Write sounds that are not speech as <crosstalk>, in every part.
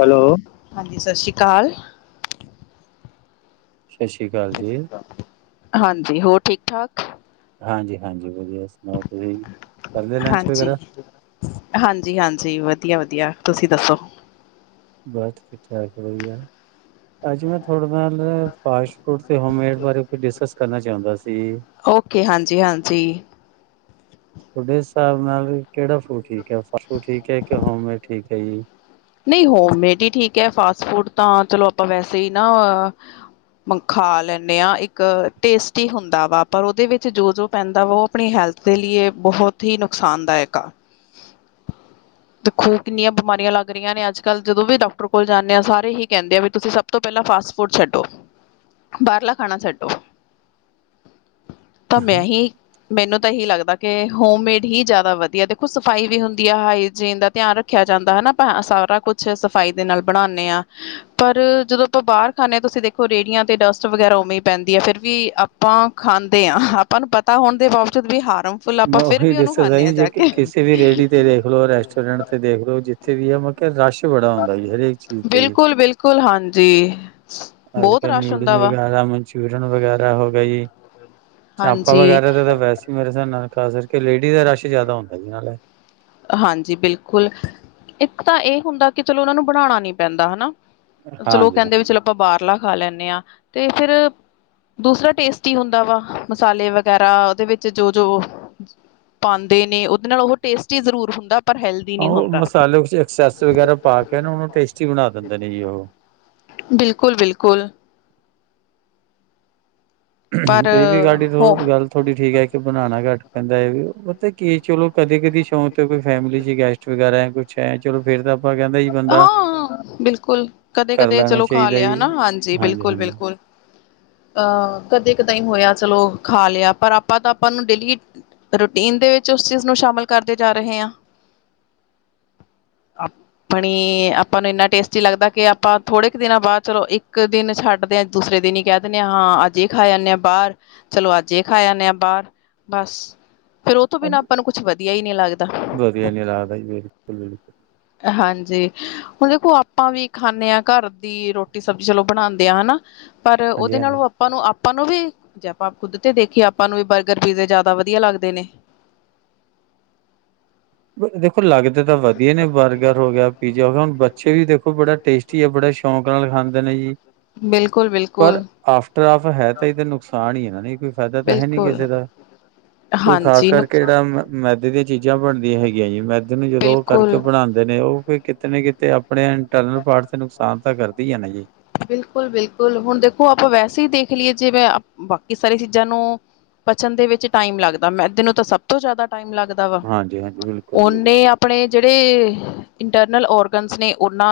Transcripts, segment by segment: Hello ਹਾਂਜੀ ਸਤਿ ਸ਼੍ਰੀ ਅਕਾਲ ਸਤਿ ਸ਼੍ਰੀ ਅਕਾਲ ਜੀ, ਹਾਂਜੀ ਹੋਰ ਠੀਕ ਠਾਕ ਹਾਂਜੀ ਹਾਂਜੀ ਵਧੀਆ ਸੁਣਾਓ ਤੁਸੀਂ? ਕਰ ਲਿਆ ਲੰਚ ਹਾਂਜੀ ਵਗੈਰਾ? ਹਾਂਜੀ ਹਾਂਜੀ ਵਧੀਆ ਵਧੀਆ ਤੁਸੀਂ ਦੱਸੋ ਬਸ ਠੀਕ ਠਾਕ ਵਧੀਆ ਅੱਜ ਮੈਂ ਤੁਥਹਾਡੇ ਨਾਲ ਫਾਸਟ ਫੂਡ ਹੋਮਮੇਡ ਬਾਰੇ ਕੁਛ ਡਿਸਕਸ ਕਰਨਾ ਚਾਹੁੰਦਾ ਸੀ ਓਕੇ ਹਾਂਜੀ ਹਾਂਜੀ ਤੁਹਾਡੇ ਹਿਸਾਬ ਨਾਲ ਕਿਹੜਾ ਫੂਟ ਠੀਕ ਹੈ ਫਾਸਟ ਫੂਡ ਠੀਕ ਹੈ ਕਿ ਹੋਮੇਡ ਠੀਕ ਹੈ ਜੀ ਨਹੀਂ ਹੋਮਮੇਡ ਹੀ ਠੀਕ ਹੈ ਫਾਸ ਫੂਡ ਤਾਂ ਚਲੋ ਆਪਾਂ ਵੈਸੇ ਹੀ ਨਾ ਖਾ ਲੈਂਦੇ ਹਾਂ ਇੱਕ ਟੇਸਟੀ ਹੁੰਦਾ ਵਾ ਪਰ ਉਹਦੇ ਵਿੱਚ ਜੋ ਜੋ ਪੈਂਦਾ ਵਾ ਉਹ ਆਪਣੀ ਹੈਲਥ ਦੇ ਲ ਬਹੁਤ ਹੀ ਨੁਕਸਾਨਦਾਇਕ ਆ ਦੇਖੋ ਕਿੰਨੀਆਂ ਬਿਮਾਰੀਆਂ ਲਗ ਗਇਆ ਨੇ ਅੱਜ ਕੱਲ੍ਹ ਜਦੋਂ ਵੀ ਡਾਕਟਰ ਕੋਲ ਜਾਂਦੇ ਆ ਸਾਰੇ ਹੀ ਕਹਿੰਦੇ ਆ ਵੀ ਤੁਸੀਂ ਸਭ ਤੋਂ ਪਹਿਲਾਂ ਫਾਸਟ ਫੂਡ ਛੱਡੋ ਬਾਹਰਲਾ ਖਾਣਾ ਛੱਡੋ ਤਾਂ ਮੈਹੀ ਮੈਨੂੰ ਤਾਂ ਇਹੀ ਲੱਗਦਾ ਕਿ ਹੋਮਮੇਡ ਹੀ ਜ਼ਿਆਦਾ ਵਧੀਆ ਦੇਖੋ ਸਫ਼ਾਈ ਵੀ ਹੁੰਦੀ ਹੈ ਹਾਈਜੀਨ ਦਾ ਧਿਆਨ ਰੱਖਿਆ ਜਾਂਦਾ ਹਨਾ ਆਪਾਂ ਸਾਰਾ ਕੁਛ ਸਫ਼ਾਈ ਦੇ ਨਾਲ ਬਣਾਉਂਦੇ ਹਾਂ ਪਰ ਜਦੋਂ ਆਪਾਂ ਬਾਹਰ ਖਾਂਦੇ ਹਾਂ ਤੁਸੀਂ ਦੇਖੋ ਰੇਹੜੀਆਂ ਤੇ ਡਸਟ ਵਗੈਰਾ ਉਵੇਂ ਹੀ ਪੈਂਦੀ ਆ ਫਿਰ ਵੀ ਆਪਾਂ ਖਾਂਦੇ ਹਾਂ ਆਪਾਂ ਨੂੰ ਪਤਾ ਹੋਣ ਦੇ ਬਾਵਜੂਦ ਵੀ ਹਾਰਮ ਮੈਂ ਉਹੀ ਦੱਸੋ ਸ ਜੇ ਕਿਸੇ ਵੀ ਰੇਹੜੀ ਤੇ ਦੇਖ ਲੋ ਰੈਸਟੋਰੈਂਟ ਤੇ ਦੇਖ ਲੋ ਜਿੱਥੇ ਵੀ ਮ ਕਿਹਾ ਰਸ਼ ਬੜਾ ਹੁੰਦਾ ਜੀ ਹਰੇਕ ਚੀਜ਼ ਤੇ ਜੀ ਬਿਲਕੁਲ ਬਿਲਕੁਲ ਹਾਂਜੀ ਅੱਜ ਬਹੁਤ ਕੱਲ੍ਹ ਰਸ਼ ਹੁੰਦਾ ਨਿਊਡਲ ਵਾ ਵਗੈਰਾ ਮਨਚੂਰੀਅਨ ਵਗੈਰਾ ਹੋ ਗਏ ਜੀ ਚਾਪਾਂ ਹਾਂਜੀ ਵਗੈਰਾ ਤਾਂ ਵੈਸੇ ਮੇਰੇ ਸਨ ਖਾਸ ਕਰਕੇ ਲੇਡੀਜ਼ ਦਾ ਰਸ਼ ਜ਼ਿਆਦਾ ਹੁੰਦਾ ਜੀ ਨਾਲੇ ਹਾਂਜੀ ਬਿਲਕੁਲ ਇੱਕ ਤਾਂ ਇਹ ਹੁੰਦਾ ਕਿ ਚਲੋ ਉਹਨਾਂ ਨੂੰ ਬਣਾਉਣਾ ਨੀ ਪੈਂਦਾ ਹਨਾ ਚਲੋ ਉਹ ਹਾਂਜੀ ਕਹਿੰਦੇ ਵੀ ਹਾਂਜੀ। ਚਲੋ ਆਪਾਂ ਬਾਹਰਲਾ ਖਾ ਲੈਂਦੇ ਹਾਂ ਤੇ ਫਿਰ ਦੂਸਰਾ ਟੇਸਟ ਹੀ ਹੁੰਦਾ ਵਾ ਮਸਾਲੇ ਵਗੈਰਾ ਉਹਦੇ ਵਿੱਚ ਜੋ ਜੋ ਪਾਉਂਦੇ ਨੇ ਉਹਦੇ ਨਾਲ ਉਹ ਟੇਸਟ ਜ਼ਰੂਰ ਹੁੰਦਾ ਹਾਂ ਉਹ ਮਸਾਲੇ ਕੁ ਐਕਸੈਸ ਵਗੈਰਾ ਪਾ ਕੇ ਨਾ ਉਹਨੂੰ ਟੇਸਟੀ ਬਣਾ ਦਿੰਦੇ ਨੇ ਜੀ ਉਹ ਬਿਲਕੁਲ ਬਿਲਕੁਲ ਪਰ ਇਹ ਵੀ ਗਾਡੀ ੋ ਹੋ ਗੱਲ ਥੋੜੀ ਠੀਕ ਹੈ ਕਿ ਬਣਾਉਣਾ ਘੱਟ ਪੈਂਦਾ ਇਹ ਵੀ ਉਹ ਤਾਂ ਕੀ ਚਲੋ ਕਦੇ ਕਦੀ ਸ਼ੌਂਕ ਕੋਈ ਫੈਮਿਲੀ ਚ ਗੈਸਟ ਵਗੈਰਾ ਕੁ ਅੱਛਾ ਚਲੋ ਫਰ ਤਾਂ ਆਪਾਂ ਕਹਿੰਦਾ ਜੀ ਬੰਦਾ ਹਾਂ ਬਿਲਕੁਲ ਕਦੇ ਕਰ ਕਦੇ ਲੈਣਾ ਚਲੋ ਖਾ ਚਾਹੀਦਾ ਲਿਆ ਜੀ। ਹਨਾ ਹਾਂਜੀ ਬਿਲਕੁਲ ਬਿਲਕੁਲ ਅਹ ਕਦੇ ਕਦ ਹੀ ਹੋਇਆ ਚਲੋ ਖਾ ਲਿਆ ਪਰ ਆਪਾਂ ਤਾਂ ਆਪਾਂ ਨੂੰ ਡੇਲੀ ਰੂਟੀਨ ਦੇ ਵਿੱਚ ਉਸ ਚੀਜ਼ ਨੂੰ ਸ਼ਾਮਿਲ ਕਰਦੇ ਜਾ ਰਹੇ ਹ ਬਣੀ ਆਪਾਂ ਨੂੰ ਇੰਨਾ ਟੇਸਟੀ ਲੱਗਦਾ ਕਿ ਆਪਾਂ ਥੋੜੇ ਕੁ ਦਿਨਾਂ ਬਾਅਦ ਚਲੋ ਇੱਕ ਦਿਨ ਛੱਡਦੇ ਹਾਂ ਦੂਸਰੇ ਦਿਨ ਹੀ ਕਹਿ ਦਿੰਦੇ ਹਾਂ ਹਾਂ ਅੱਜ ਖਾ ਜਾਂਦੇ ਹਾਂ ਬਾਹਰ ਚਲੋ ਅੱਜ ਖਾ ਜਾਂਦੇ ਹਾਂ ਬਾਹਰ ਬਸ ਫਿਰ ਉਹ ਤੋਂ ਬਿਨਾਂ ਆਪਾਂ ਨੂੰ ਕੁਛ ਵਧੀਆ ਹੀ ਨਹੀਂ ਲੱਗਦਾ ਵਧੀਆ ਨਹੀਂੀ ਲਦਾ ਬਿਲਕੁਲ ਬਿਲਕੁਲ ਹਾਂਜੀ ਹੁਣ ਦੇਖੋ ਆਪਾਂ ਵੀ ਖਾਂਦੇ ਹਾਂ ਘਰ ਦੀ ਰੋਟੀ ਸਬਜ਼ੀ ਚਲੋ ਬਣਾਉਂਦੇ ਆਾਂ ਹਨਾ ਪਰ ਹਾਂਜੀ ਉਹਦੇ ਹਾਂਜੀ। ਨਾਲੋਂ ਆਪਾਂ ਨੂੰ ਆਪਾਂ ਨੂੰ ਵੀ ਜੇ ਆਪਾਂ ਖੁਦ ਤੇ ਦੇਖੀਏ ਆਪਾਂ ਨੂੰ ਵੀ ਬਰਗਰ ਪੀਜ਼ੇ ਜ਼ਿਆਦਾ ਵਧੀਆ ਲੱਗਦੇ ਨੇ ਦੇਖ <unintelligible> ਦੇਖੋ ਲੱਗਦੇ ਤਾਂ ਵਧੀਆ ਨੇ ਬਰਗਰ ਹੋ ਗਿਆ ਪੀਜ਼ਾ ਹੋ ਗਿਆ ਹੁਣ ਬ ਪਿੱਛੇ ਵੀ ਦੇਖੋ ਬੜਾ ਟੇਸਟੀ ਆ ਬੜਾ ਸ਼ੌਂਕ ਨਾਲ ਖਾਂਦੇ ਨੇ ਜੀ ਬਿਲਕੁਲ ਪਰ ਬਿਲਕੁਲ ਆਫਟਰ ਆਫ ਹੈ ਤਾਂ ਇਹ ਤਾਂ ਨੁਕਸਾਨ ਹੀ ਹੈ ਨੇ ਕੋਈ ਫਾਇਦਾ ਤਾਂ ਹੈ ਨੀ ਬਿਲਕੁਲ ਕਿਸੇ ਦਾ ਕੋਈ ਖਾਸ ਹਾਂਜੀ ਨੁਕ ਕਰਕੇ ਜਿਹੜਾ ਮ ਮੈਦੇ ਦੀਆਂ ਚੀਜ਼ਾਂ ਬਣ ਹੈਗੀਆਂ ਜੀ ਮੈਦੀ ਨੂੰ ਜਦੋਂ ਉਹ ਕਰਕੇ ਬਿਲਕੁਲ ਬਣਾਉਂਦੇ ਨੇ ਉਹ ਫ ਕਿਤੇ ਕਿਤੇ ਆਪਣੇ ਇੰਟਰਨਲ ਪਾਰਟ ਤੇ ਨੁਕਸਾਨ ਤਾਂ ਕਰਦੀ ਹੈ ਨਾ ਜੀ ਬਿਲਕੁਲ ਬਿਲਕੁਲ ਹੁਣ ਦੇਖੋ ਆਪਾਂ ਵੈਸੇ ਹੀ ਦੇਖ ਲਈਏ ਜਿਵੇਂ ਬਾਕੀ ਸਾਰੀ ਚੀਜ਼ਾਂ ਨੂੰ ਪਚਣ ਦੇ ਵਿੱਚ ਟਾਈਮ ਲੱਗਦਾ ਮੈਂ ਤਨ ਤਾਂ ਸਭ ਤੋਂ ਜ਼ਿਆਦਾ ਟਾਈਮ ਲੱਗਦਾ ਵਾ ਹਾਂਜੀ ਹਾਂਜੀ ਬਿਲਕੁਲ ਜੀ ਬਿਲਕੁਲ ਉਹਓਨੇ ਆਪਣੇ ਜਿਹੜੇ ਇੰਟਰਨਲ ਔਰ ਨੇ ਨਾ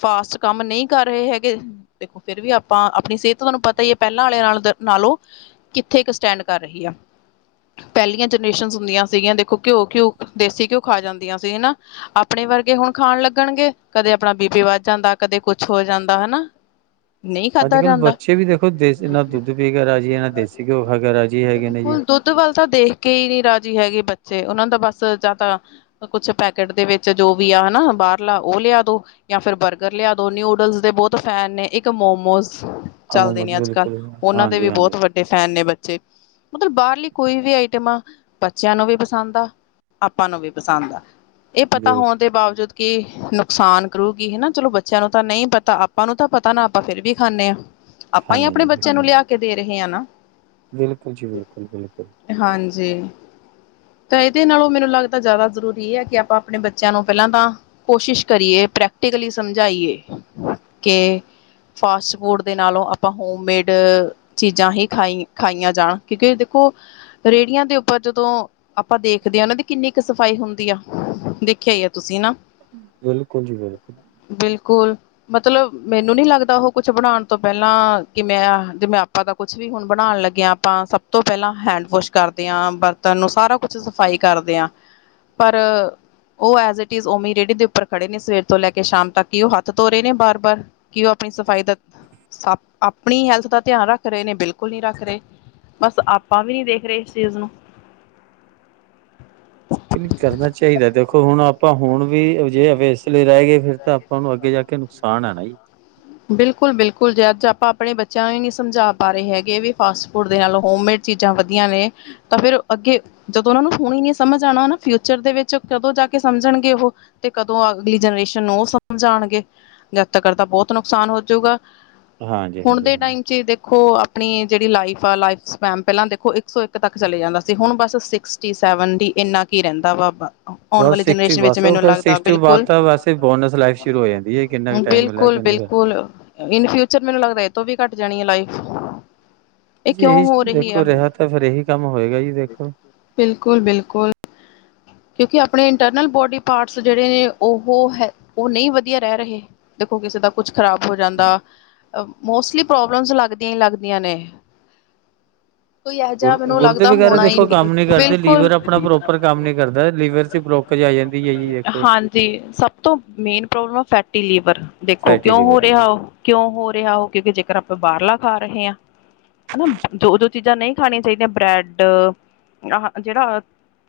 ਫਾਸਟ ਕੰਮ ਨਹੀਂ ਕਰ ਰਹੇ ਹੈਗੇ ਦੇਖੋ ਫਿਰ ਵੀ ਆਪਾਂ ਆਪਣੀ ਸਿਹਤ ਤੁਹਾਨੂੰ ਪਤਾ ਹੀ ਹੈ ਪਹਿਲਾਂ ਵਾਲੇ ਨਾਲ ਨਾਲੋਂ ਕਿੱਥੇ ਇੱਕ ਸਟੈਂਡ ਕਰ ਰਹੀ ਆ ਪਹਿਲੀਆਂ ਜਨਰੇਸ਼ਨ ਹੁੰਦੀਆਂ ਸੀਗੀਆਂ ਦੇਖੋ ਘਿਓ ਘਿਊ ਦੇਸੀ ਘਿਓ ਖਾ ਜਾਂਦੀਆਂ ਸੀ ਨਾ ਆਪਣੇ ਵਰਗੇ ਹੁਣ ਖਾਣ ਲੱਗਣਗੇ ਕਦੇ ਆਪਣਾ ਬੀਬੀ ਵੱਧ ਜਾਂਦਾ ਕਦੇ ਕੁਛ ਹੋ ਜਾਂਦਾ ਹਨਾ ਨਹੀਂ ਅੱਜ ਖਾਧਾ ਕੱਲ੍ਹ ਜਾਂਦਾ। ਬੱਚੇ ਵੀ ਦੇਖੋ ਦੇਸੀ ਨਾ ਦੁੱਧ ਪੀ ਕੇ ਰਾਜੀ ਹੈ ਨਾ ਦੇਸੀ ਘਿਓ ਖਾਗਾ ਰਾਜੀ ਹੈਗੇ ਨੇ ਜੀ ਬਿਲਕੁਲ ਦੁੱਧ ਤੇ ਉਹਨਾਂ ਦਾ ਬਸ ਜਾਂ ਤਾਂ ਕੁਛ ਪੈਕੇਟ ਦੇ ਵਿੱਚ ਜੋ ਵੀ ਆ ਹਨਾ ਬਾਹਰਲਾ ਉਹ ਲਿਆ ਦੋ ਜਾਂ ਫਿਰ ਬਰਗਰ ਲਿਆ ਦੋ ਨਿਊ ਨੂਡਲਸ ਦੇ ਬਹੁਤ ਫੈਨ ਨੇ ਇੱਕ ਮੋਮੋਸ ਹਾਂ ਚੱਲਦੇ ਨੇ ਅੱਜ ਕੱਲ੍ਹ ਬਿਲਕੁਲ ਉਹਨਾਂ ਦੇ ਹਾਂਜੀ ਵੀ ਹਾਂਜੀ ਬਹੁਤ ਵੱਡੇ ਫੈਨ ਨੇ ਬੱਚੇ ਮਤਲਬ ਬਾਹਰਲੀ ਕੋਈ ਵੀ ਆਈਟਮ ਆ ਬੱਚਿਆਂ ਨੂੰ ਵੀ ਪਸੰਦ ਆ ਆਪਾਂ ਨੂੰ ਵੀ ਪਸੰਦ ਆ ਇਹ ਪਤਾ ਹੋਣ ਬਿਲਕੁਲ ਦੇ ਬਾਵਜੂਦ ਕੇ ਨੁਕਸਾਨ ਕਰੂਗੀ ਹਨਾ ਚਲੋ ਬੱਚਿਆਂ ਨੂੰ ਤਾਂ ਨਹੀਂ ਪਤਾ ਆਪਾਂ ਨੂੰ ਤਾਂ ਪਤਾ ਨਾ ਆਪਾਂ ਫੇਿਰ ਵੀ ਖਾਂਦੇ ਹਾਂ ਆਪਾਂ ਹੀ ਖਾਂਦੇ ਆਪਣੇ ਜੀ ਬੱਚਿਆਂ ਬਿਲਕੁਲ ਨੂੰ ਲਿਆ ਕੇ ਦੇ ਇਹ ਆ ਨਾ ਬਿਲਕੁਲ ਜੀ, ਬਿਲਕੁਲ- ਬਿਲਕੁਲ। ਜੀ ਤਾਂ ਇਹਦੇ ਨਾਲੋਂ ਮੈਨੂੰ ਲੱਗਦਾ ਜ਼ਿਆਦਾ ਜ਼ਰੂਰੀ ਹੈ ਕਿ ਆਪਾਂ ਆਪਣੇ ਬੱਚਿਆਂ ਨੂੰ ਪਹਿਲਾਂ ਤਾਂ ਕੋਸ਼ਿਸ਼ ਕਰੀਏ ਪ੍ਰੈਕਟੀਕਲੀ ਸਮਝਾਈਏ ਕਿ ਫਾਸਟ ਫੂਡ ਦੇ ਨਾਲੋਂ ਆਪਾਂ ਹੋਮਮੇਡ ਚੀਜ਼ਾਂ ਹੀ ਖਾਈ ਖਾਈਆਂ ਜਾਣ ਕਿਉਂਕਿ ਦੇਖੋ ਰੇਹੜੀਆਂ ਦੇ ਉੱਪਰ ਜਦੋਂ ਆਪਾਂ ਦੇਖਦੇ ਹਾਂ, ਉਹਨਾਂ ਦੀ ਕਿੰਨੀ ਕੁ ਸਫ਼ਾਈ ਹੁੰਦੀ ਆ ਦੇਖਿਆ ਹੀ ਆ ਤੁਸੀਂ ਨਾ ਬਿਲਕੁਲ ਜੀ, ਬਿਲਕੁਲ ਬਿਲਕੁਲ ਮਤਲਬ ਮੈਨੂੰ ਨੀ ਲੱਗਦਾ ਉਹ ਕੁਛ ਬਣਾਣ ਤੋਂ ਪਹਿਲਾਂ ਕਿਵੇੈਂ ਜਿਵੇਂ ਆਪਾਂ ਦਾ ਕੁਛ ਵੀ ਹੁਣ ਬਣਾਣ ਲੱਗੇ ਹਾਂ ਆਪਾਂ ਸਭ ਤੋਂ ਪਹਿਲਾਂ ਹੈਂਡ ਵੋਸ਼ ਕਰਦੇ ਹਾਂ ਬਰਤਨ ਨੂੰ ਸਾਰਾ ਕੁਛ ਸਫ਼ਾਈ ਕਰਦੇ ਹਾਂ, ਪਰ ਉਹ ਐਜੀਟਿਜ਼ ਉਵੇਂ ਰੇਹੜੀ ਦੇ ਉੱਪਰ ਖੜੇ ਨੇ ਸਵੇਰ ਤੋਂ ਲੈ ਕੇ ਸ਼ਾਮ ਤੱਕ ਕਿ ਉਹ ਹੱਥ ਧੋ ਨੇ ਬਾਰ- ਬਾਰ ਕਿ ਉਹ ਆਪਣੀ ਸਫ਼ਾਈ ਦਾ ਸ ਆਪਣੀ ਹੈਲਥ ਦਾ ਧਿਆਨ ਰੱਖ ਰਹੇ ਨੇ ਬਿਲਕੁਲ ਨਹੀਂ ਰੱਖ ਰਹੇ, ਬਸ ਆਪਾਂ ਵੀ ਨਹੀਂ ਦੇਖ ਰਹੇ ਇਸ ਚੀਜ਼ ਨੂੰ ਨਹੀਂ ਕਰਨਾ ਚਾਹੀਦਾ ਦੇਖੋ ਹੁਣ ਆਪਾਂ ਹੁਣ ਵੀ ਅਜਿਹੇ ਵੇ ਇਸ ਰਹਿ ਗਏ ਫਿਰ ਤਾਂ ਆਪਾਂ ਨੂੰ ਅੱਗੇ ਜਾ ਕੇ ਨੁਕਸ ਪਾਣਾ ਬਈ। ਬਿਲਕੁਲ- ਬਿਲਕੁਲ ਜੇ ਅੱਜ ਆਪਾਂ ਆਪਣੇ ਬੱਚਿਆਂ ਨੂੰ ਨੀ ਸਮਝਾ ਪਾ ਰਹੇ ਹੈਗੇ ਵੀ ਫਾਸਟ ਫੂਡ ਦੇ ਨਾਲ ਹੋਮੇਡ ਚੀਜ਼ਾਂ ਵਧੀਆ ਨੇ ਤਾਂ ਫਿਰ ਅੱਗੇ ਜਦੋਂ ਉਹਨਾਂ ਨੂੰ ਹੁਣ ਨੀ ਸਮਝ ਆਣਾ ਨਾ ਫਿਊਚਰ ਦੇ ਵਿੱਚ ਕਦੋਂ ਜਾ ਕੇ ਸਮਝਣਗੇ, ਉਹ ਤੇ ਕਦੋਂ ਅਗਲੀ ਜਨਰੇਸ਼ਨ ਨੂੰ ਉਹ ਸਮਝਾਣਗੇ ਜਦ ਤੱਕ ਤਾਂ ਬਹੁਤ ਨੁਕਸਾਨ ਹੋਜੂਗਾ ਹਾਂਜੀ ਹੁਣ ਹਾਂਜੀ ਦੇ ਹਾਂਜੀ ਟਾਈਮ ਚ ਦੇਖੋ ਆਪਣੀ ਜਿਹੜੀ ਲਾਈਫ ਆ ਲਾਈਫ ਸਪੈਨ ਪਹਿਲਾਂ ਦੇਖੋ ਇੱਕ ਸੌ ਇੱਕ ਤੱਕ ਚਲੇ ਜਾਂਦਾ ਸੀ, ਹੁਣ ਬਸ ਸਿਕਸਟੀ ਸੈਵਨਟੀ ਇੰਨਾ ਕੀ ਰਹਿੰਦਾ ਵਾ ਆਪਣਾ ਬਸ ਸਿਕਸਟੀ ਬਸ ਓਹ ਕਹਿੰਦੇ ਸਿਕਸਟੀ ਬਾਅਦ ਬਿਲਕੁਲ ਤਾਂ ਵੈਸੇ ਬੋਨਸ ਲਾਈਫ ਸ਼ੁਰੂ ਹੋ ਜਾਂਦੀ ਹੈ, ਕਿੰਨਾ ਕੁ ਟਾਈਮ ਮਿਲਿਆ ਬਿਲਕੁਲ ਕਿੰਨਾ ਕੁ ਬਿਲਕੁਲ ਇਨ ਫਿਊਚਰ ਮੈਨੂੰ ਲੱਗਦਾ ਇਹਤੋਂ ਵੀ ਘੱਟ ਜਾਣੀ ਆ ਲਾਈਫ ਇਹ ਜੀ ਕਿਉਂ ਇਹੀ ਹੋ ਰਹੀ ਆ ਦੇਖੋ ਰਿਹਾ ਤਾਂ ਫਿਰ ਇਹੀ ਕੰਮ ਹੋਏਗਾ ਜੀ ਦੇਖੋ ਕਿ ਆਪਣੇ ਇੰਟਰਨਲ ਬੋਡੀ ਪਾਰਟਸ ਜਿਹੜੇ ਨੇ ਉਹ ਹੈ ਉਹ ਨਹੀਂ ਵਧੀਆ ਰਹਿ ਰਹੇ ਦੇਖੋ ਕਿਸੇ ਦਾ ਕੁਛ ਖਰਾਬ ਹੋ ਜਾਂਦਾ ਮੋਸਟਲੀ ਪ੍ਰੋਬਲਮਜ਼ ਲੱਗਦੀਆਂ ਹੀ ਲੱਗਦੀਆਂ ਨੇ ਕੋਈ ਇਹੋ ਜਿਹਾ ਗੁਰ ਮੈਨੂੰ ਗੁਰਦੇ ਲੱਗਦਾ ਵਗੈਰਾ ਹੋਣਾ ਹੀ ਦੇਖੋ ਨਹੀਂ ਕੰਮ ਨੀ ਕਰਦੇ ਲੀਵਰ ਬਿਲਕੁਲ ਆਪਣਾ ਪ੍ਰੋਪਰ ਕੰਮ ਨੀ ਕਰਦਾ ਲੀਵਰ ਚ ਬਲੋਕਜ ਆ ਜਾਂਦੀ ਹੈ ਜੀ ਦੇਖੋ ਹਾਂਜੀ ਸਭ ਤੋਂ ਮੇਨ ਪ੍ਰੋਬਲਮ ਫੈਟੀ ਲੀਵਰ ਦੇਖੋ ਫੈਟੀ ਕਿਉਂ ਲੀਵਰ ਹੋ ਜੀ ਰਿਹਾ ਹੋ ਕਿਉਂ ਹੋ ਰਿਹਾ ਹੋ, ਕਿਉਂਕਿ ਜੇਕਰ ਆਪਾਂ ਬਾਹਰਲਾ ਖਾ ਰਹੇ ਹਾਂ ਹੁਣ ਜੋ-ਜੋ ਚੀਜ਼ਾਂ ਨਹੀਂ ਖਾਣੀਆਂ ਚਾਹੀਦੀਆਂ ਬ੍ਰੈਡ ਆ ਜਿਹੜਾ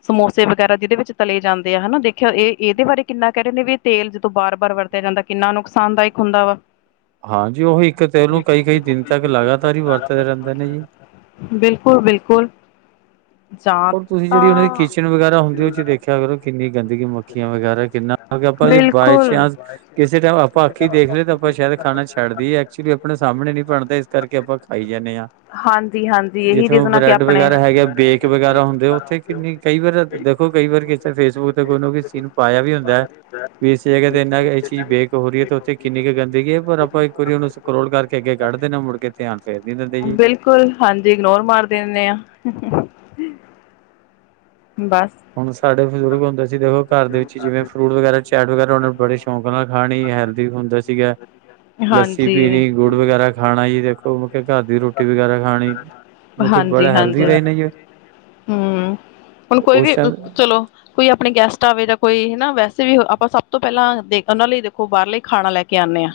ਸਮੋਸੇ ਵਗੈ ਫਿਰ ਜਿਹਦੇ ਵਿੱਚ ਤਲੇ ਜਾਂਦੇ ਆ ਹਨਾ ਦੇਖਿਆ ਇਹ ਇਹਦੇ ਬਾਰੇ ਕਿੰਨਾ ਕਹਿ ਰਹੇ ਨੇ ਵੀ ਤੇਲ ਜਦੋਂ ਬਾਰ ਬਾਰ ਵਰਤਿਆ ਜਾਂਦਾ ਕਿੰਨਾ ਨੁਕਸਾਨਦਾਇਕ ਹੁੰਦਾ ਵਾ ਹਾਂਜੀ ਉਹ ਇੱਕ ਤੇਲ ਨੂੰ ਕਈ ਕਈ ਦਿਨ ਤੱਕ ਲਗਾਤਾਰ ਹੀ ਵਰਤਦੇ ਰਹਿੰਦੇ ਨੇ ਜੀ <unintelligible> ਬਿਲਕੁਲ- ਬਿਲਕੁਲ ਜਾਂ ਓਹ ਤੁਸੀਂ ਜਿਹੜੀ ਉਹਨਾਂ ਦੀ ਤਾਂ ਕਿਚਨ ਵਗੈ ਮੱਖੀਆਂ ਵਗੈਰਾ ਕਿੰਨਾ ਆਪਾਂ ਜੇ ਬਾਏ ਬਿਲਕੁਲ ਚਾਂਸ ਕਿਸੇ ਟਾਈਮ ਆਪਾਂ ਅੱਖੀ ਦੇਖ ਲਏ ਤਾਂ ਆਪਾਂ ਸ਼ਾਇਦ ਖਾਣਾ ਛੱਡ ਦੇਈਏ ਐਕਚੁਲੀ ਆਪਣੇ ਸਾਹਮਣੇ ਨੀ ਬਣਦਾ ਇਸ ਕਰਕੇ ਆਪਾਂ ਖਾਈ ਜਾਂਦੇ ਹਾਂ। ਹਾਂਜੀ- ਹਾਂਜੀ ਇਹੀ ਜਿੱਥੇ ਉਹ ਰੀਜਨ ਆ ਕੇ ਬ੍ਰੈਡ ਆਪਣੇ ਵਗੈਰਾ ਹੈਗੇ ਬੇਕ ਵਗੈਰਾ ਹੁੰਦੇ ਉੱਥੇ ਕਿੰਨੀ ਕਈ ਵਾਰ ਦੇਖੋ ਕਈ ਵਾਰ ਕਿਸੇ ਫੇਸਬੁੱਕ ਤੇ ਕੋਈ ਨਾ ਕੋਈ ਸੀਨ ਪਾਇਆ ਵੀ ਹੁੰਦਾ ਹੈ। ਵੀ ਇਸ ਜਗ੍ਹਾ ਤੇ ਇੰਨਾ ਇਹ ਚੀਜ਼ ਬੇਕ ਹੋ ਰਹੀ ਹੈ ਤੇ ਉੱਥੇ ਕਿੰਨੀ ਕੁ ਗੰਦਗੀ ਹੈ ਪਰ ਆਪਾਂ ਇੱਕ ਵਾਰੀ ਉਹਨੂੰ ਸਕਰੋਲ ਕਰਕੇ ਅੱਗੇ ਕੱਢ ਦੇਣਾ ਮੁੜ ਕੇ ਧਿਆਨ ਫੇਰ ਨੀ ਦਿੰਦੇ ਜੀ। ਬਿਲਕੁਲ ਹਾਂਜੀ ਇਗਨੋਰ ਮਾਰ ਦਿੰਨੇ ਆਂ। ਹੁਣ ਸਾਡੇ ਬਜ਼ੁਰਗ ਹੁੰਦੇ ਸੀ ਦੇਖੋ ਘਰ ਦੇ ਵਿੱਚ ਜਿਵੇਂ ਫਰੂਟ ਵਗੈਰਾ ਚੈਟ ਵਗੈਰਾ ਉਹਨਾਂ ਨੂੰ ਬੜੇ ਸ਼ੌਂਕ ਨਾਲ ਖਾਣੀ ਹੈਲਦੀ ਹੁੰਦਾ ਸੀਗਾ, ਲੱਸੀ ਹਾਂਜੀ ਪੀਣੀ, ਗੁੜ ਵਗੈਰਾ ਖਾਣਾ ਜੀ ਦੇਖੋ ਮਤਲਬ ਘਰ ਦੀ ਰੋਟੀ ਵਗੈਰਾ ਖਾਣੀ ਮਤਲਬ ਬੜੇ ਹਾਂਜੀ ਹੈਲਦੀ ਹਾਂਜੀ ਰਹੇ ਨੇ ਜੀ। ਹੂੰ ਹੁਣ ਕੋਈ ਉਸ ਵੀ ਟਾਈਮ ਚਲੋ ਕੋਈ ਆਪਣੇ ਗੈਸਟ ਆਵੇ ਜਾਂ ਕੋਈ ਹਨਾ ਵੈਸੇ ਵੀ ਆਪਾਂ ਸਭ ਤੋਂ ਪਹਿਲਾਂ ਦੇ ਉਹਨਾਂ ਲਈ ਦੇਖੋ ਬਾਹਰਲੇ ਖਾਣਾ ਲੈ ਕੇ ਆਂਦੇ ਹਾਂ,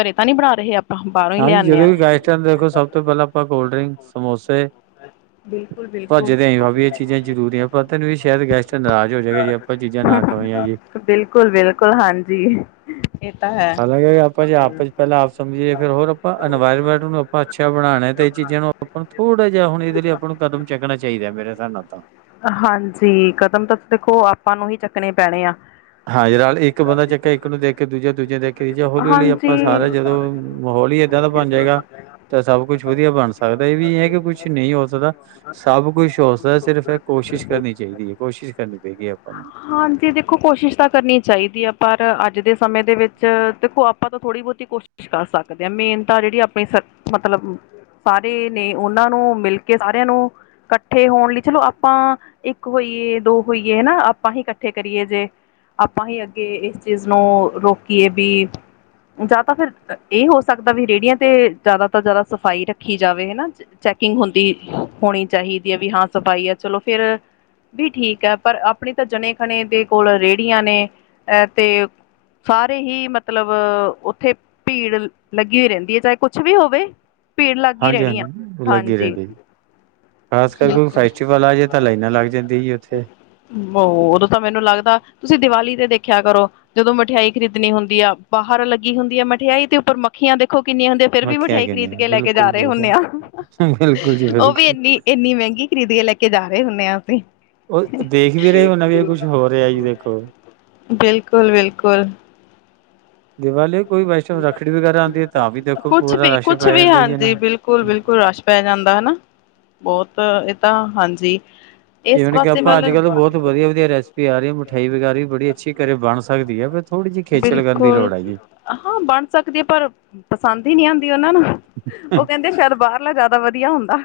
ਘਰੇ ਤਾਂ ਨਹੀਂ ਬਣਾ ਰਹੇ ਆਪਾਂ। ਬਾਹਰੋਂ ਹੀ ਹਾਂਜੀ ਲਿਆਦੇ ਜਦੋਂ ਹਾਂ ਵੀ ਗਾਇਸਟ ਦੇਖੋ ਸਭ ਤੋਂ ਪਹਿਲਾਂ ਆਪਾਂ ਕੋਲਡ ਡਰਿੰਕ ਸਮੋਸੇ ਬਿਲਕੁਲ ਬਿਲਕੁਲ ਭੱਜੇ ਦੇ ਭਾ ਵੀ ਇਹ ਚੀਜ਼ਾਂ ਜ਼ਰ ਜੇ ਆਪਾਂ ਚੀਜ਼ਾਂ ਨਾ ਖਵਾਈਆਂ ਜੀ। ਬਿਲਕੁਲ ਬਿਲਕੁਲ ਹਾਂਜੀ ਇਹ ਤਾਂ ਹੈ ਹਾਲਾਂਕਿ ਆਪਾਂ ਜੇ ਆਪ ਪਹਿਲਾਂ ਆਪ ਸਮਝੀਏ ਫਿਰ ਹੋਰ ਆਪਾਂ ਇਨਵਾਇਰਮੈਂਟ ਨੂੰ ਆਪਾਂ ਅੱਛਾ ਬਣਾਉਣਾ ਤੇ ਇਹ ਚੀਜ਼ਾਂ ਨੂੰ ਆਪਾਂ ਥੋੜਾ ਜਿਹਾ ਹੁਣ ਇਹਦੇ ਲਈ ਆਪ ਨੂੰ ਕਦਮ ਚੁੱਕਣਾ ਚਾਹੀਦਾ ਮੇਰੇ ਹਿਸਾਬ ਨਾਲ ਤਾਂ ਹਾਂਜੀ ਕਦਮ ਤਾਂ ਦੇਖੋ ਆਪਾਂ ਨੂੰ ਹੀ ਚੱਕਣੇ ਪੈਣੇ ਆ ਹਾਂਜੀ ਇੱਕ ਬੰਦਾ ਚੱਕਿਆ ਇੱਕ ਨੂੰ ਦੇਖ ਕੇ ਦੂਜਾ ਦੂਜਿਆਂ ਦੇਖ ਕੇ ਤੀਜਾ ਹੌਲੀ ਹੌਲੀ ਆਪਾਂ ਸਾਰਾ ਜਦੋਂ ਹਾਂਜੀ ਮਾਹੌਲ ਹੀ ਏਦਾਂ ਦਾ ਬਣ ਜਾਏਗਾ ਤਾਂ ਸਭ ਕੁਛ ਵਧੀਆ ਬਣ ਸਕਦਾ ਇਹ ਵੀ ਹੈ ਕਿ ਕੁਛ ਨਹੀਂ ਹੋ ਸਕਦਾ ਸਭ ਕੁਛ ਹੋ ਸਕਦਾ ਸਿਰਫ ਕੋਸ਼ਿਸ਼ ਕਰਨੀ ਚਾਹੀਦੀ ਹੈ ਕੋਸ਼ਿਸ਼ ਕਰਨੀ ਪਏਗੀ ਆਪਾਂ ਨੂੰ ਹਾਂਜੀ ਦੇਖੋ ਕੋਸ਼ਿਸ਼ ਤਾਂ ਕਰਨੀ ਚਾਹੀਦੀਆ ਪਰ ਅੱਜ ਦੇ ਸਮੇਂ ਦੇ ਵਿੱਚ ਦੇਖੋ ਆਪਾਂ ਤਾਂ ਥੋੜ੍ਹੀ ਬਹੁਤੀ ਕੋਸ਼ਿਸ਼ ਕਰ ਸਕਦੇ ਹਾਂ ਮੇਨ ਤਾਂ ਜਿਹੜੀ ਆਪਣੀ ਮਤਲਬ ਸਾਰੇ ਨੇ ਉਹਨਾਂ ਨੂੰ ਮਿਲ ਕੇ ਸਾਰਿਆਂ ਨੂੰ ਇਕੱਠੇ ਹੋਣ ਲਈ ਚਲੋ ਆਪਾਂ ਇੱਕ ਹੋਈਏ ਦੋ ਹੋਈਏ ਹਨਾ ਆਪਾਂ ਹੀ ਇਕੱਠੇ ਕਰੀਏ ਜੇ ਆਪਾਂ ਹੀ ਅੱਗੇ ਇਸ ਚੀਜ਼ ਨੂੰ ਰੋਕੀਏ ਵੀ ਜਾਂ ਤਾਂ ਫਿਰ ਇਹ ਹੋ ਸਕਦਾ ਵੀ ਰੇਹੜੀਆਂ ਤੇ ਜ਼ਿਆਦਾ ਤੋਂ ਜ਼ਿਆਦਾ ਸਫ਼ਾਈ ਰੱਖੀ ਜਾਵੇ ਹਨਾ ਚੈਕਿੰਗ ਹੁੰਦੀ ਹੋਣੀ ਚਾਹੀਦੀ ਹੈ ਵੀ ਹਾਂ ਸਫ਼ਾਈ ਹੈ ਚਲੋ ਫਿਰ ਵੀ ਠੀਕ ਹੈ ਪਰ ਆਪਣੀ ਤਾਂ ਜਣੇ ਖਣੇ ਦੇ ਕੋਲ ਰੇਹੜੀਆਂ ਨੇ ਤੇ ਸਾਰੇ ਹੀ ਮਤਲਬ ਉੱਥੇ ਭੀੜ ਲੱਗੀ ਹੋਈ ਰਹਿੰਦੀ ਹੈ ਚਾਹੇ ਕੁਛ ਵੀ ਹੋਵੇ ਭੀੜ ਲੱਗ ਹੀ ਹਾਂਜੀ ਹਾਂ ਰਹਿਣੀ ਹਾਂਜੀ ਆ ਹਾਂਜੀ ਲੱਗੀ ਰਹਿੰਦੀ ਖਾਸ ਕਰ ਕੋ ਬਿਲਕੁਲ ਫੈਸਟੀਵਲ ਆ ਜਾ ਉਹ ਉਦੋਂ ਤਾਂ ਮੈਨੂੰ ਲੱਗਦਾ ਤੁਸੀਂ ਦੀਵਾਲੀ ਤੇ ਦੇਖਿਆ ਕਰੋ ਜਦੋਂ ਮਠਿਆਈ ਖਰੀਦਣੀ ਹੁੰਦੀ ਆ ਬਾਹਰ ਲੱਗੀ ਹੁੰਦੀ ਹੈ ਮਠਿਆਈ ਦੇ ਉੱਪਰ ਮੱਖੀਆਂ ਦੇ ਖੋ ਕਿੰਨੀਆਂ ਹੁੰਦੀਆਂ ਫਿਰਰ ਵੀ ਮੱਖੀਆਂ ਮਿਠਿਆਈ ਖਰੀਦ ਕਿੰਨੀਆਂ ਕੇ ਲੈ ਕੇ ਜਾ ਬਿਲਕੁਲ ਰਹੇ ਹੁੰਦੇ ਬਿਲਕੁਲ ਆ ਬਿਲਕੁਲ ਜੀ ਉਹ ਵੀ ਬਿਲਕੁਲ ਇੰਨੀ ਇੰਨੀ ਮਹਿੰਗੀ ਖਰੀਦ ਕੇ ਲੈ ਕੇ ਜਾ ਰਹੇ ਹੁੰਦੇ ਹਾਂ ਅਸੀਂ ਉਹ ਦੇਖ ਵੀ ਰਹੇ ਹੋਣਾ ਵੀ ਕੁਛ ਹੋ ਰਿਹਾ ਜੀ ਦੇਖੋ ਬਿਲਕੁਲ ਬਿਲਕੁਲ ਦੀਵਾਲੀ ਕੋਈ ਵੈਸ਼ਨਵ ਰੱਖੜੀ ਵਗੈਰਾ ਆਉਂਦੀ ਹੈ ਤਾਂ ਵੀ ਦੇਖੋ ਕੁਛ ਵੀ ਪੂਰਾ ਰਸ਼ ਕੁਛ ਪੈ ਵੀ ਜਾਂਦਾ ਜੀ ਹਾਂਜੀ ਨਾ ਬਿਲਕੁਲ ਬਿਲਕੁਲ ਰਸ਼ ਪੈ ਜਾਂਦਾ ਹਨਾ ਬਹੁਤ ਤਾਂ ਹਾਂਜੀ ਇਸ ਈਵਨ ਕਿ ਪਾਸੇ ਆਪਾਂ ਅੱਜ ਵੱਲ ਕੱਲ੍ਹ ਬਹੁਤ ਵਧੀਆ ਵਧੀਆ ਰੈਸਪੀ ਆ ਰਹੀ ਹੈ ਮਿਠਾਈ ਵਗੈਰਾ ਵੀ ਬੜੀ ਅੱਛੀ ਘਰੇ ਬਣ ਸਕਦੀ ਹੈ ਫ ਥੋੜ੍ਹੀ ਜਿਹੀ ਖੇਚਲ ਕਰਨ ਦੀ ਲੋੜ ਹੈ ਜੀ ਹ ਹਾਂ ਬਣ ਸਕਦੀ ਹੈ ਪਰ ਪਸੰਦ ਹੀ ਨਹੀਂੀ ਆਉਂਦੀ ਉਹਨਾਂ ਨੂੰ ਉਹ ਕਹਿੰਦੇ ਸ਼ਾਇਦ ਬਾਹਰਲਾ ਜ਼ਿਆਦਾ ਵਧੀਆ ਹੁੰਦਾ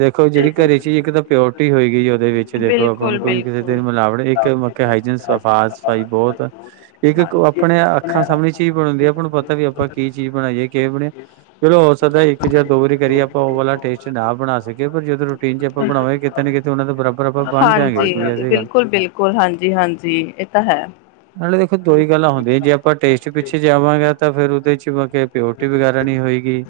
ਦੇਖੋ ਜਿਹੜੀ ਘਰੇ ਚੀ ਇੱਕ ਤਾਂ ਪਿਓਰਟੀ ਹੋਏਗੀ ਉਹਦੇ ਵਿੱਚ ਦੇਖੋ ਆਪਾਂ ਬਿਲਕੁਲ ਹੁਣ ਕੋਈ ਕਿਸੇ ਦਿ ਬਿਲਕੁਲ ਮਿਲਾਵਟ ਇੱਕ ਮੱਕੇ ਹਾਈਨ ਸਫਾ ਸਫ਼ਾਈ ਬਹੁਤ ਇੱਕ ਆਪਣੇ ਅੱਖਾਂ ਸਾਹਮਣੇ ਚੀਜ਼ ਬਣਉਂਦੀ ਆ ਆਪਾਂ ਨੂੰ ਪਤਾ ਵੀ ਆਪਾਂ ਕੀ ਚੀਜ਼ ਬਣਾਈਏ ਕਿ ਬਣਿਆ ਚਲੋ ਹੋ ਸਕਦਾ ਇੱਕ ਜਾਂ ਦੋ ਵਾਰੀ ਕਰੀਏ ਆਪਾਂ ਉਹ ਵਾਲਾ ਟੇਸਟ ਨਾ ਬਣਾ ਸਕੀਏ ਪਰ ਜਦੋਂ ਰੂਟੀਨ ਚ ਆਪਾਂ ਬਣਾਵਾਂਗੇ ਕਿਤੇ ਨਾ ਕਿਤੇ ਉਹਨਾਂ ਦੇ ਬਰਾਬਰ ਆਪਾਂ ਬਣ ਜਾਂਗੇ ਕੋਈ ਹਾਂਜੀ ਐਸੀ ਗੱਲ ਬਿਲਕੁਲ ਬਿਲਕੁਲ ਹਾਂਜੀ ਹਾਂਜੀ ਇਹ ਤਾਂ ਹੈ ਜਾਵਾਂਗਾ ਤਾਂ ਫਿਰ ਉਹਦੇ ਚ ਹੀ ਬ ਪੋਟੀ ਵਗੈਰਾ ਨਹੀਂੀ ਹੋਏਗੀ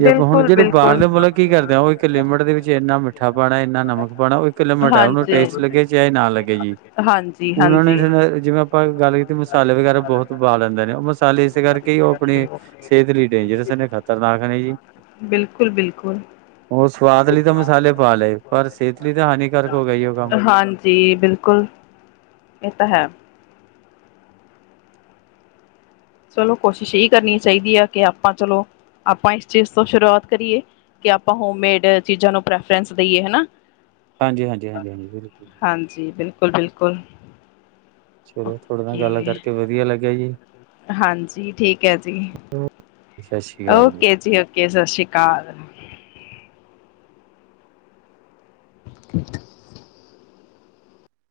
ਜੇ ਆਪਾਂ ਹੁਣ ਜਿਹੜੇ ਬਿਲਕੁਲ। ਬਾਹਰਲੇ ਮੁਲਕ ਕੀ ਕਰਦੇ ਆ ਉਹ ਲਿਮਿਟ ਦੇ ਵਿੱਚ ਇੰਨਾ ਮਿੱਠਾ ਪਾਉਣਾ ਇੰਨਾ ਨਮਕ ਪਾਉਣਾ ਉਹ ਇੱਕ ਲਿਮਟ ਹੈ ਉਹਨੂੰ ਹਾਂਜੀ। ਟੇਸਟ ਲੱਗੇ ਚਾਹ ਨਾ ਲੱਗੇ ਜੀ ਹਾਂਜੀ, ਉਹ ਹਾਂਜੀ। ਨੇ ਜਿਵੇਂ ਆਪਾਂ ਗੱਲ ਕੀਤੀ ਮਸਾਲੇ ਵਗੈਰਾ ਬਹੁਤ ਪਾ ਲੈਂਦੇ ਨੇ ਉਹ ਮਸਾਲੇ ਇਸ ਕਰਕੇ ਉਹ ਆਪਣੇ ਸਿਹਤ ਲਈ ਡੇਂਜਰਸ ਨੇ ਖ਼ਤਰਨਾਕ ਨੇ ਜੀ। ਬਿਲਕੁਲ ਬਿਲਕੁਲ ਉਹ ਸਵਾਦ ਲਈ ਤਾਂ ਮਸਾਲੇ ਪਾ ਲਏ ਪਰ ਸਿਹਤ ਲਈ ਤਾਂ ਹਾਨੀਕਾਰਕ ਹੋ ਗਿਆ ਜੀ ਉਹ ਕੰਮ। ਹਾਂਜੀ ਬਿਲਕੁਲ ਇਹ ਤਾਂ ਹੈ ਚਲੋ ਕੋਸ਼ਿਸ਼ ਇਹ ਕਰਨੀ ਚਾਹੀਦੀ ਆ ਕਿ ਆਪਾਂ ਚਲੋ ਆਪਾਂ ਇਸ ਚੀਜ਼ ਤੋਂ ਸ਼ੁਰੂਆਤ ਕਰੀਏ ਕਿ ਆਪਾਂ ਹੋਮਮੇਡ ਚੀਜ਼ਾਂ ਨੂੰ ਪ੍ਰੈਫਰੈਂਸ ਦੇਈਏ ਹਨਾ ਹਾਂਜੀ ਹਾਂਜੀ ਹਾਂਜੀ ਹਾਂਜੀ ਬਿਲਕੁਲ ਹਾਂਜੀ ਬਿਲਕੁਲ ਬਿਲਕੁਲ ਚਲੋ ਥੋੜੇ ਨਾਲ ਗੱਲ ਓਕੇ ਕਰਕੇ ਵਧੀਆ ਲੱਗਿਆ ਜੀ ਹਾਂਜੀ ਠੀਕ ਹੈ ਜੀ ਸਤਿ ਸ਼੍ਰੀ ਅਕਾਲ। ਓਕੇ ਜੀ ਓਕੇ ਸਤਿ ਸ੍ਰੀ ਅਕਾਲ ਠੀ <unintelligible>